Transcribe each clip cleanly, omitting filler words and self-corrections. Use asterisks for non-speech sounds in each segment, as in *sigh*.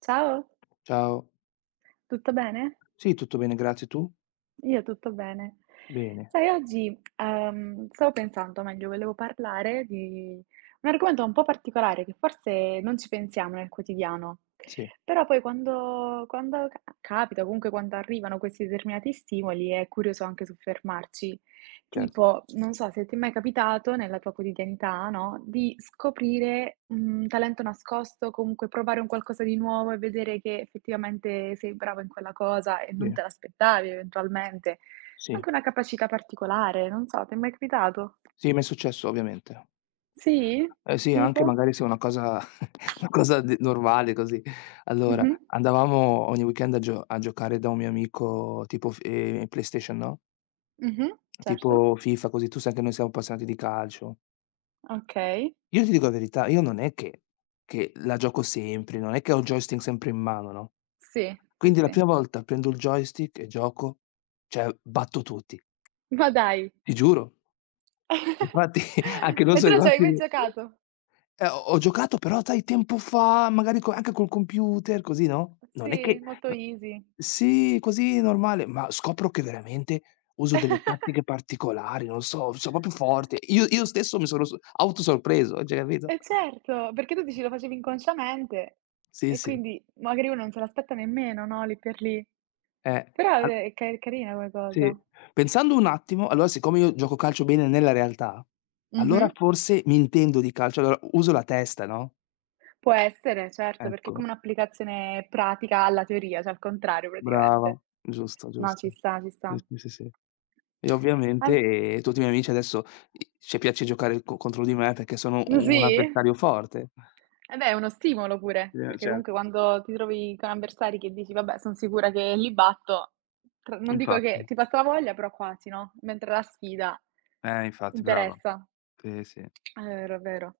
Ciao, Ciao. tutto bene? Sì, tutto bene, grazie. Tu? Io tutto bene. Bene, Sai, oggi, stavo pensando, o meglio, volevo parlare di un argomento un po' particolare che forse non ci pensiamo nel quotidiano, sì, però poi quando capita, comunque quando arrivano questi determinati stimoli, è curioso anche soffermarci. certo, Tipo, non so se ti è mai capitato nella tua quotidianità, no, di scoprire un talento nascosto, comunque provare un qualcosa di nuovo e vedere che effettivamente sei bravo in quella cosa e non bene, te l'aspettavi eventualmente. sì. Anche una capacità particolare, non so, ti è mai capitato? Sì, m'è successo ovviamente. Sì? Eh sì, anche Tipo? magari se è una cosa *laughs* una cosa d normale così. Allora, Mh-mh. andavamo ogni weekend a giocare da un mio amico tipo f PlayStation, no, Mh-mh. Certo. tipo FIFA così, tu sai che noi siamo appassionati di calcio. Okay. Io ti dico la verità, io non è che la gioco sempre, non è che ho il joystick sempre in mano, no, Sì, sì, quindi la sì. prima volta prendo il joystick e gioco, cioè batto tutti. Ma dai! Ti giuro. *laughs* Infatti *laughs* anche noi E tu siamo non ci avevi mai rimasti giocato? Ho giocato però sai tempo fa, magari co anche col computer, così, no, non è che Sì, molto n easy. sì, così normale, ma scopro che veramente uso delle *laughs* tattiche particolari, non so, sono proprio forte. Io stesso mi sono s autosorpreso, cioè capito? E certo, perché tu dici lo facevi inconsciamente Sì, e sì, quindi magari uno non se l'aspetta nemmeno, no, lì per lì. eh, Però al vabbè, è ca carina come sì. cosa. Pensando un attimo, allora siccome io gioco calcio bene nella realtà, allora Mh-mh. forse mi intendo di calcio, allora uso la testa, no, Può essere, certo, perché è ecco. come un'applicazione pratica alla teoria, cioè al contrario Brava, praticamente. giusto, No, ci giusto. sta, ci Sì, sta. sì, sì, sì. E An ovviamente tutti i miei amici adesso i ci piace giocare co contro di me perché sono u un sì? avversario forte. Eh beh, è uno stimolo pure, perché comunque Certo, quando ti trovi con avversari che dici: "Vabbè, son sicura che li batto", tr non dico che infatti. ti passa la voglia, però quasi, no, mentre la sfida Infatti, brava. interessa. Sì, sì. È vero, è vero.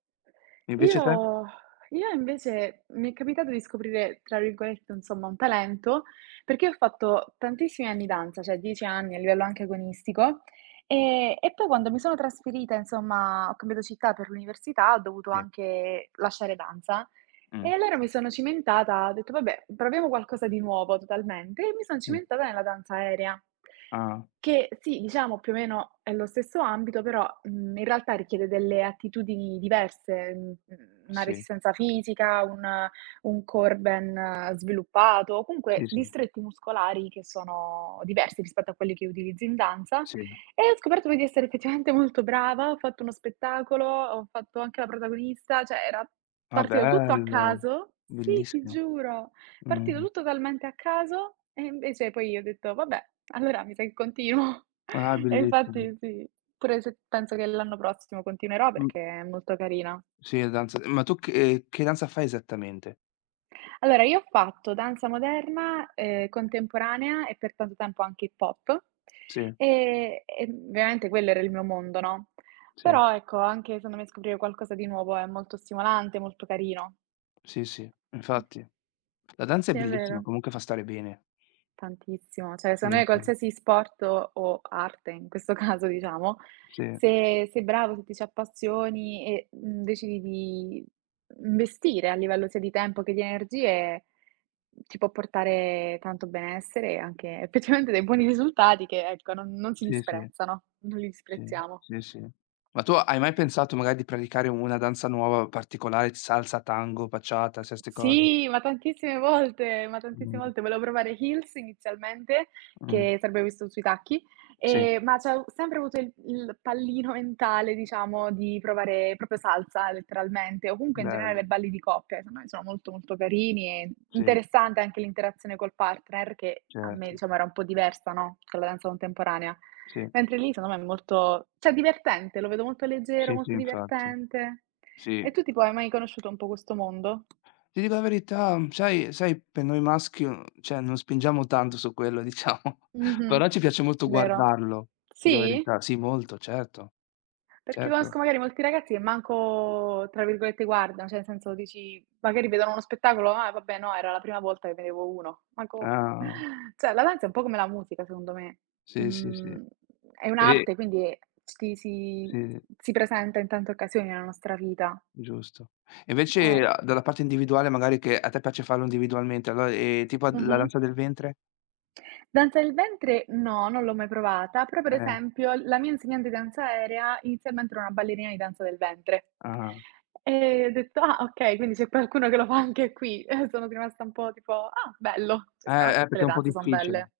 Invece te? Io io invece mi è capitato di "scoprire" tra virgolette, insomma, un talento, perché ho fatto tantissimi anni danza, cioè 10 anni a livello anche agonistico, e poi quando mi sono trasferita, insomma, ho cambiato città per l'università, ho dovuto Sì. anche lasciare danza e Mh. allora mi sono cimentata, ho detto: "Vabbè, proviamo qualcosa di nuovo totalmente", e mi son Sì. cimentata nella danza aerea, Ah, che sì, diciamo più o meno è lo stesso ambito, però, in realtà richiede delle attitudini diverse, una sì. resistenza fisica, un core ben sviluppato, Sì, comunque sì, distretti muscolari che sono diversi rispetto a quelli che utilizzo in danza, sì. e ho scoperto poi di essere effettivamente molto brava, ho fatto uno spettacolo, ho fatto anche la protagonista, cioè era. Ah, Partiva tutto a bello. caso, sì, ti Bellissimo. giuro, partiva Mh. tutto talmente a caso e invece poi io ho detto: "Vabbè, allora mi sa che continuo." Ah, *laughs* E bellissimo. infatti sì, pure se penso che l'anno prossimo continuerò Mh. perché è molto carina. Sì, danza ma tu che danza fai esattamente? Allora, io ho fatto danza moderna, contemporanea e per tanto tempo anche hip hop, Sì, e ovviamente quello era il mio mondo, no, sì. però ecco, anche secondo me scoprire qualcosa di nuovo è molto stimolante, molto carino. Sì, sì, infatti. La danza è Sì, è bellissima, vero. comunque fa stare bene. Tantissimo. Cioè, Sì, secondo me sì, qualsiasi sport o arte, in questo *laughs* caso diciamo, sì, se sei bravo, se ti ci appassioni e decidi di investire a livello sia di tempo che di energie, ti può portare tanto benessere e anche effettivamente dei buoni *laughs* risultati che ecco, non si sì, sì, disprezzano, non li sì, disprezziamo. sì, sì. Ma tu hai mai pensato magari di praticare una danza nuova particolare, salsa, tango, bachata, se 'ste cose? Sì, ma tantissime volte, ma tantissime Mh, volte. Volevo provare Heels inizialmente, mh, che sarebbe questo sui tacchi, sì, ma c'ho sempre avuto il pallino mentale, diciamo, di provare proprio salsa letteralmente, o comunque in generale bello, balli di coppia, secondo me sono molto, molto carini e sì, interessante anche l'interazione col partner che a me, certo, diciamo, era un po' diversa, no, con la danza contemporanea. sì, Mentre lì secondo me è molto cioè divertente, lo vedo molto leggero, sì, sì, molto infatti, divertente. E sì. tu tipo hai mai conosciuto un po' questo mondo? Ti dico la verità, sai per noi maschi, cioè non spingiamo tanto su quello diciamo, *laughs* Mh-mh. però ci piace molto Vero. guardarlo, ti dico la Sì? verità. Sì, molto, certo, Perché certo. conosco magari molti ragazzi che manco, tra virgolette, "guardano", cioè nel senso dici magari vedono uno spettacolo: "Ah vabbè no, era la prima volta che vedevo uno". Ma come? Ah, *laughs* Cioè la danza è un po' come la musica secondo me. sì, sì, sì. Mhmm, è E un'arte quindi ci sì, si presenta in tante occasioni nella nostra vita. giusto. E Eh. invece a dalla parte individuale magari che a te piace farlo individualmente, allora, tipo la Mh-mh. danza del ventre? Danza del ventre no, non l'ho mai provata, però per Eh, esempio la mia insegnante di danza aerea inizialmente era una ballerina di danza del ventre. ah. E ho detto: "Ah okay, quindi c'è qualcuno che lo fa anche qui." *laughs* E sono rimasta un po' tipo: "Ah bello." Cioè Eh, sicuramente tutte perché le è un po' danze son difficile. belle.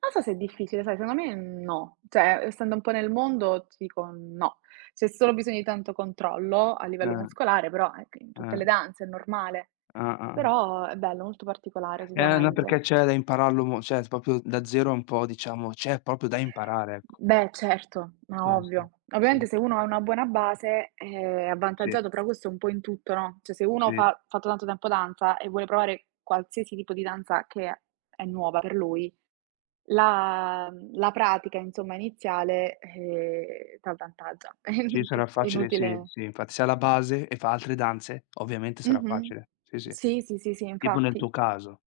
Non so se è difficile, sai, secondo me no, cioè essendo un po' nel mondo ti dico no. C'è solo bisogno di tanto controllo a livello Eh, muscolare, però ecco in tutte eh, le danze è normale. ah-ah. Però è bello, molto particolare No, sicuramente. perché c'è da impararlo mo cioè proprio da 0 è un po' diciamo c'è proprio da imparare, ecco. Beh, certo, Sì, ma sì, ovvio. Ovviamente sì, se uno ha una buona base è sì, avvantaggiato, però questo è un po' in tutto, no, cioè se uno sì. fa ha fatto tanto tempo danza e vuole provare qualsiasi tipo di danza che è nuova per lui, la la pratica insomma iniziale, t'avvantaggia. *laughs* Sì, sarà è facile, sì, inutile. sì, infatti se ha la base e fa altre danze, ovviamente sarà Mh-mh. facile. Sì, sì. Sì, sì, sì, sì, Tipo nel infatti. tuo caso.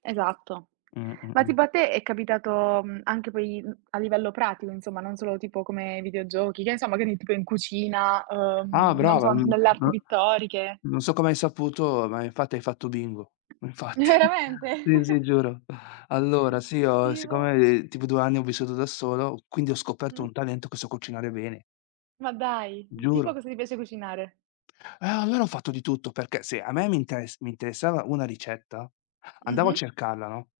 Esatto. Mh, mh, Ma mh. tipo a te è capitato, anche poi, a livello pratico insomma, non solo tipo come videogiochi, che ne so, magari tipo in cucina, Ah non lo brava, so, nelle no arti pittoriche? non so come hai saputo, ma infatti hai fatto bingo. *laughs* *laughs* Infatti. Veramente? Sì, sì, giuro. Allora sì, ho Tipo? siccome tipo 2 anni ho vissuto da solo, quindi ho scoperto Mh-mh. un talento che so cucinare bene, Ma dai, tipo giuro. cosa ti piace cucinare? Allora ho fatto di tutto, perché se a me mi interessava una ricetta, andavo a Mh-mh. cercarla, no,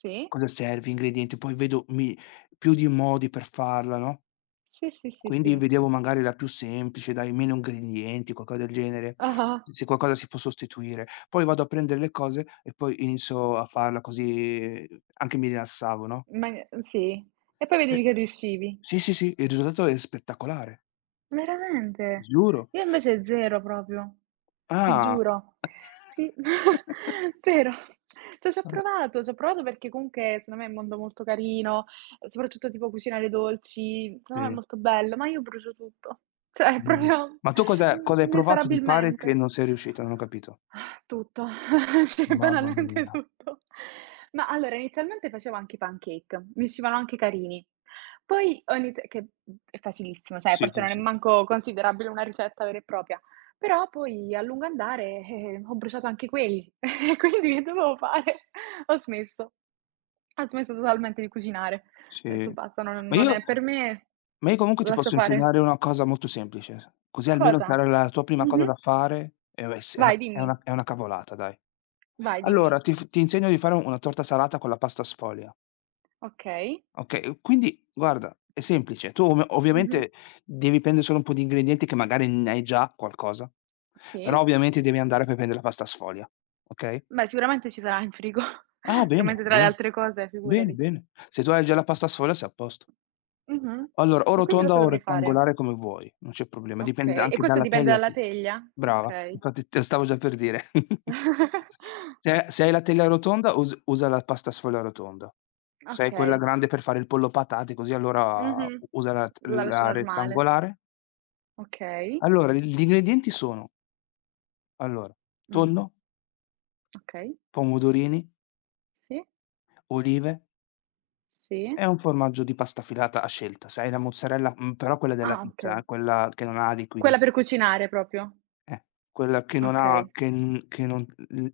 Sì. cosa serve, ingredienti, poi vedo mi più di modi per farla, no? Sì, sì, sì, Quindi sì. vedevo magari la più semplice, dai, meno ingredienti, qualcosa del genere, Ah-ah. se qualcosa si può sostituire. Poi vado a prendere le cose e poi inizio a farla così anche mi rilassavo, no. Ma sì. E poi E vedevi che riuscivi. sì, sì, sì, il risultato è spettacolare, Veramente? giuro. Io invece 0 proprio, ti Ah. giuro. Sì, *laughs* *laughs* 0. Cioè Ah, c'ho provato perché comunque secondo me è un mondo molto carino, soprattutto tipo cucinare dolci, secondo me è sì, molto bello, ma io brucio tutto. Cioè *laughs* mh. proprio Ma tu cos'è cosa n hai provato di fare che inesorabilmente. non sei riuscita? Non ho capito. Tutto, *laughs* sì, Mamma banalmente mia. tutto. Ma allora inizialmente facevo anche i pancake, mi uscivano anche carini. Poi ho iniz che è facilissimo, cioè Sì, forse sì, non è sì. manco considerabile una ricetta vera e propria, però poi a lungo andare, ho bruciato anche quelli, *laughs* e quindi che dovevo fare? Ho smesso, ho smesso totalmente di cucinare. Ho detto: Sì. "Basta, non Ma non io è per me, Ma io comunque ti lascio posso fare". insegnare una cosa molto semplice, s così almeno Cosa? sarà la tua prima cosa Mh-mh. da fare e vabbè s Vai, dimmi. È una cavolata dai. Vai, Allora dimmi. Ti insegno di fare una torta salata con la pasta sfoglia, Okay. okay, quindi guarda è semplice. Tu ov Mh-mh. ovviamente devi prendere solo un po' di ingredienti che magari ne hai già qualcosa, però Sì. ovviamente devi andare per prendere la pasta sfoglia, okay? Beh, sicuramente ci sarà in frigo. Ah *laughs* bene, Sicuramente tra le bene. altre cose, Bene, figurati. bene. Se tu hai già la pasta sfoglia sei a posto. Mh-mh. Allora, o E quindi rotonda cosa o dovrei fare? rettangolare come vuoi, non c'è problema, dipende da Okay. E anche questo dalla dipende teglia dalla che teglia? brava, Okay. infatti te lo stavo già per dire. *laughs* *laughs* Se hai la teglia rotonda us usa la pasta sfoglia rotonda. Se hai quella Okay. grande per fare il pollo patate così allora Mh-mh. usa La la lascio normale. rettangolare. Okay. Allora gli ingredienti sono: allora, Mh. tonno, Okay. pomodorini, Sì, olive sì. e un formaggio di pasta filata a scelta. Se hai la mozzarella, però quella della Ah, pizza okay. Quella che non ha liquidi. Quella per cucinare proprio? Eh, quella che non ha Okay. che n che non l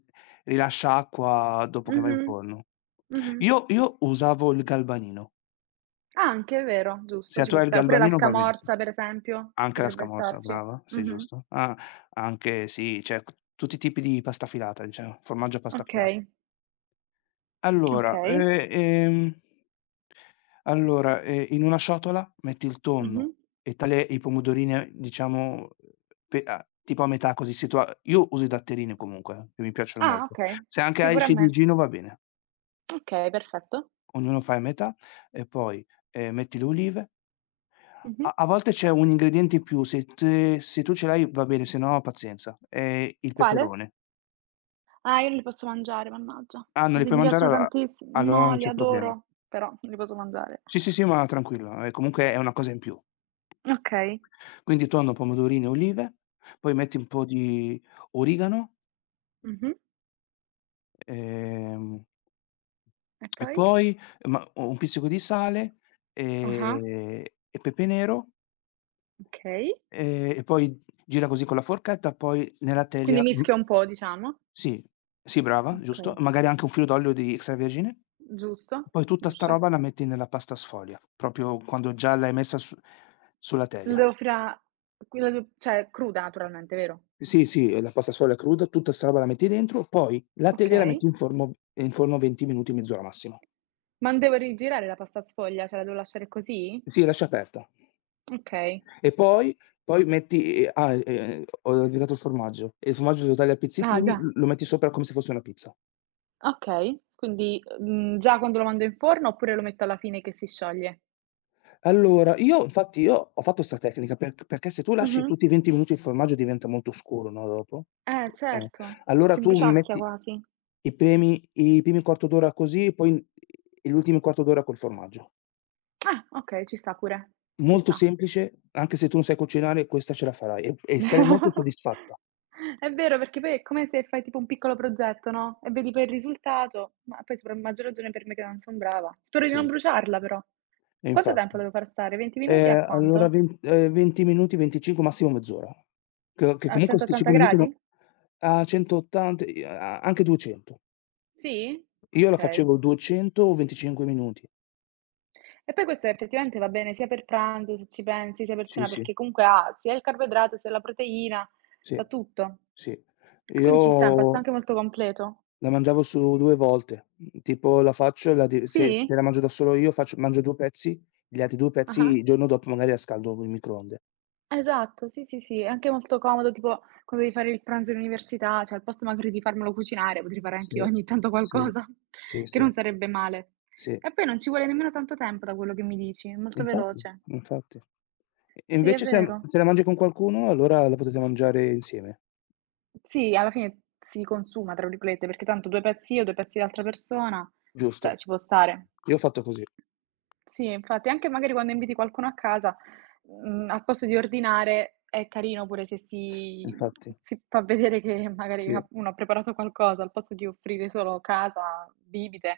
rilascia acqua dopo che va in Mh-mh. forno. Mh-mh. Io usavo il galvanino. Ah, anche, è vero, giusto, Se ci tu può hai il stare. Oppure la galvanino va benissimo. scamorza, per esempio, Anche la potrebbe scamorza, starci. brava, sì Mh-mh. giusto. Ah, anche sì, cioè tutti i tipi di pasta filata, diciamo, formaggio a pasta filata. Okay, Allora, okay. Allora, in una ciotola metti il Mh-mh. tonno e tagli i pomodorini a diciamo pe a tipo a metà così se tu ha io uso i datterini comunque, che mi piacciono Ah, molto. okay. Se anche Sì, hai il pure a me. ciliegino va bene, Okay, perfetto. ognuno fa a metà e poi, metti le olive. Mh-mh. A volte c'è un ingrediente in più, se te se tu ce l'hai va bene, se no pazienza. Il Quale? peperone. Ah, io non li posso mangiare, mannaggia. Ah, non li Li puoi mi mangiare? piacciono Allora tantissi allora no, non li c'è problema. adoro, però non li posso mangiare. Sì, sì, sì, ma tranquillo, comunque è una cosa in più. Okay. Quindi tonno, pomodorini e olive, poi metti un po' di origano, Mh-mh. ehm E e poi? poi u un pizzico di sale, Ah-ah, ehm, e pepe nero, okay. E poi gira così con la forchetta, poi nella Quindi teglia mischio un po' diciamo. sì, sì brava, giusto, Okay, magari anche un filo d'olio di extravergine, giusto, poi tutta 'sta giusto. roba la metti nella pasta sfoglia, proprio quando già l'hai messa su sulla Lo teglia. Devo fra quella d cioè cruda naturalmente, vero? Sì, sì, la pasta sfoglia cruda, tutta 'sta roba la metti dentro, poi la teglia la metti Okay. In forno 20 minuti, mezz'ora massimo. Ma non devo rigirare la pasta sfoglia, cioè la devo lasciare così? Sì, lasci aperta. Okay. E poi metti ho dimenticato il formaggio. E il formaggio lo tagli a Ah pizzettini, già, l lo metti sopra come se fosse una pizza. okay. Quindi, già quando lo mando in forno oppure lo metto alla fine che si scioglie? Allora, io infatti io ho fatto 'sta tecnica perché se tu lasci Mh-mh. tutti i 20 minuti il formaggio diventa molto scuro, no, dopo. Eh, Certo, allora si tu bruciacchia metti quasi. I primi quarto d'ora così, poi l'ultimo quarto d'ora col formaggio. Ah, okay, ci sta pure, ci Molto sta. semplice, anche se tu non sai cucinare questa ce la farai e sarei molto *laughs* soddisfatta. È vero, perché poi è come se fai tipo un piccolo progetto, no, e vedi poi il risultato, ma poi sopra a maggior ragione per me che non son brava. Spero di non Sì. bruciarla però. E Quanto tempo infatti. la devo far stare? 20 minuti a Allora quanto? ven 20 minuti, 25, massimo mezz'ora. Che A comunque sti 180 5 minuti no gradi? a 180 i a anche 200. Sì? Io la Okay. facevo 200 o 25 minuti. E poi questo effettivamente va bene sia per pranzo, se ci pensi, sia per Sì, cena, sì, perché comunque ha sia il carboidrato, sia la proteina, sì, c'ha tutto. sì. Quindi ci sta, è un pasto Io anche molto completo. la mangiavo su 2 volte, tipo la faccio e la di se Sì? La mangio da solo io faccio mangio 2 pezzi, gli altri 2 pezzi Ah-ah. il giorno dopo magari la scaldo in microonde. Esatto, sì, sì, sì, è anche molto comodo, tipo quando devi fare il pranzo in università, cioè al posto magari di farmelo cucinare, potrei fare Sì, anch'io ogni tanto sì, qualcosa, sì, *laughs* che sì, non sarebbe male. sì. E poi non ci vuole nemmeno tanto tempo da quello che mi dici, è molto Infatti, veloce. infatti. E Sì, è invece se vero. La mangi con qualcuno allora la potete mangiare insieme, Sì, alla fine si "consuma" tra virgolette, perché tanto 2 pezzi io, 2 pezzi l'altra persona, cioè giusto? ci può stare. Io ho fatto così, Sì, infatti anche magari quando inviti qualcuno a casa, al posto di ordinare è carino pure se infatti. si fa vedere che magari Sì, ha uno ha preparato qualcosa, al posto di offrire solo casa, bibite,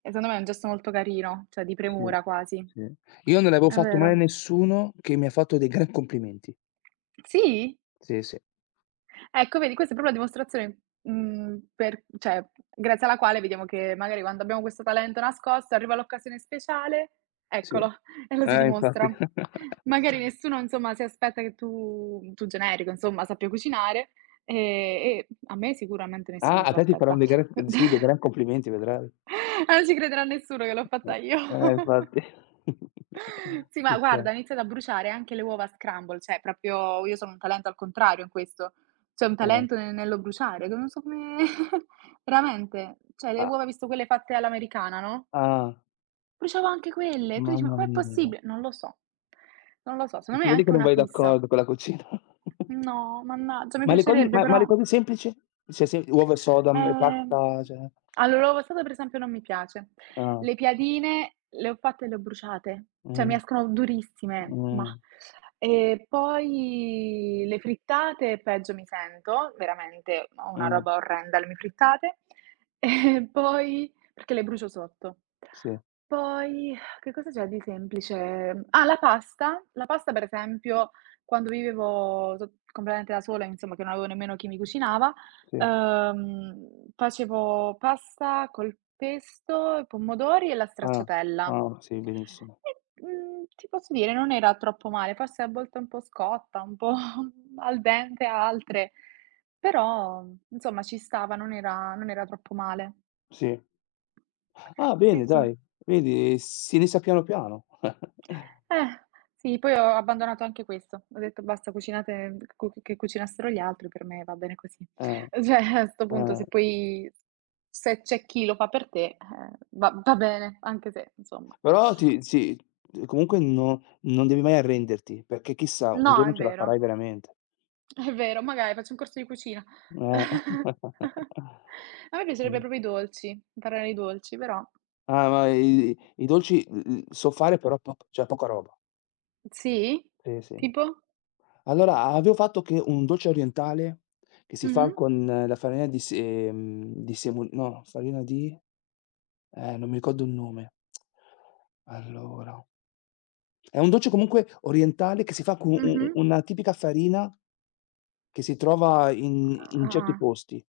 e secondo me è un gesto molto carino, cioè di sì, premura quasi. sì. Io non avevo È fatto mai a vero. nessuno che mi ha fatto dei gran complimenti. Sì? Sì, sì, Ecco vedi, questa è proprio la dimostrazione, mhmm, per cioè grazie alla quale vediamo che magari quando abbiamo questo talento nascosto, arriva l'occasione speciale, sì. eccolo, *laughs* e lo si Infatti. dimostra. *laughs* Magari nessuno insomma si aspetta che tu generico insomma, sappia cucinare, e a me sicuramente Ah, nessuno a se lo te ti faranno aspetta. dei gran sì, dei gran *laughs* complimenti vedrai. Non ci crederà nessuno che l'ho fatta io. Infatti. *laughs* Sì, ma Ci sta, guarda, ho iniziato a bruciare anche le uova scramble, cioè proprio io sono un talento al contrario in questo. C'è un eh. talento ne nello bruciare, che non so come *laughs* veramente, cioè le Ah, uova, visto quelle fatte all'americana, no, ah. bruciavo anche quelle. Tu dici: "Ma Mamma com'è mia, possibile?" Non lo so. Non lo so, si secondo me è vede che anche non una vai fissa. d'accordo con la cucina. *laughs* No, mannaggia, mi Ma le cose piacerebbe ma ma però. le cose semplici? Cioè se uova e soda, e Ehm, pasta, cioè all'uovo passato per esempio non mi piace. ah, Le piadine le ho fatte e le ho bruciate, cioè mi mh, escono durissime, mh, mah. E poi le frittate peggio mi sento, veramente ho una mh, roba orrenda le mie frittate. *laughs* E poi perché le brucio sotto. sì, Poi che cosa c'è di semplice? Ah, la pasta. La pasta per esempio quando vivevo so completamente da sola, insomma che non avevo nemmeno chi mi cucinava, sì, facevo pasta col pesto, i pomodori e la ah, stracciatella. ah, sì, benissimo. E, ti posso dire non era troppo male, forse a volte un po' scotta, un po' *laughs* al dente altre, però insomma ci stava, non era troppo male. Sì. Ah, Sì, bene sì. dai, vedi si inizia piano piano. *laughs* Eh, sì, poi ho abbandonato anche questo. Ho detto: "Basta, cucinate cu che cucinassero gli altri, per me va bene così". Eh, *laughs* Cioè, a 'sto punto eh. se poi se c'è chi lo fa per te, va bene, anche se insomma. Però ti sì, comunque no non devi mai arrenderti, perché chissà, un No, giorno ce la farai veramente. è vero, magari faccio un corso di cucina. Eh. *laughs* *laughs* A me piacerebbe Sì. proprio i dolci, imparare i dolci, però Ah, ma i dolci, so fare però po cioè poca roba. sì? Sì, sì. Tipo? Allora avevo fatto che un dolce orientale che si Mh-mh, fa con la farina di se di semu no, farina di non mi ricordo il nome. Allora, è un dolce comunque orientale che si fa con u u mh-mh. una tipica farina che si trova in certi Ah-ah. posti.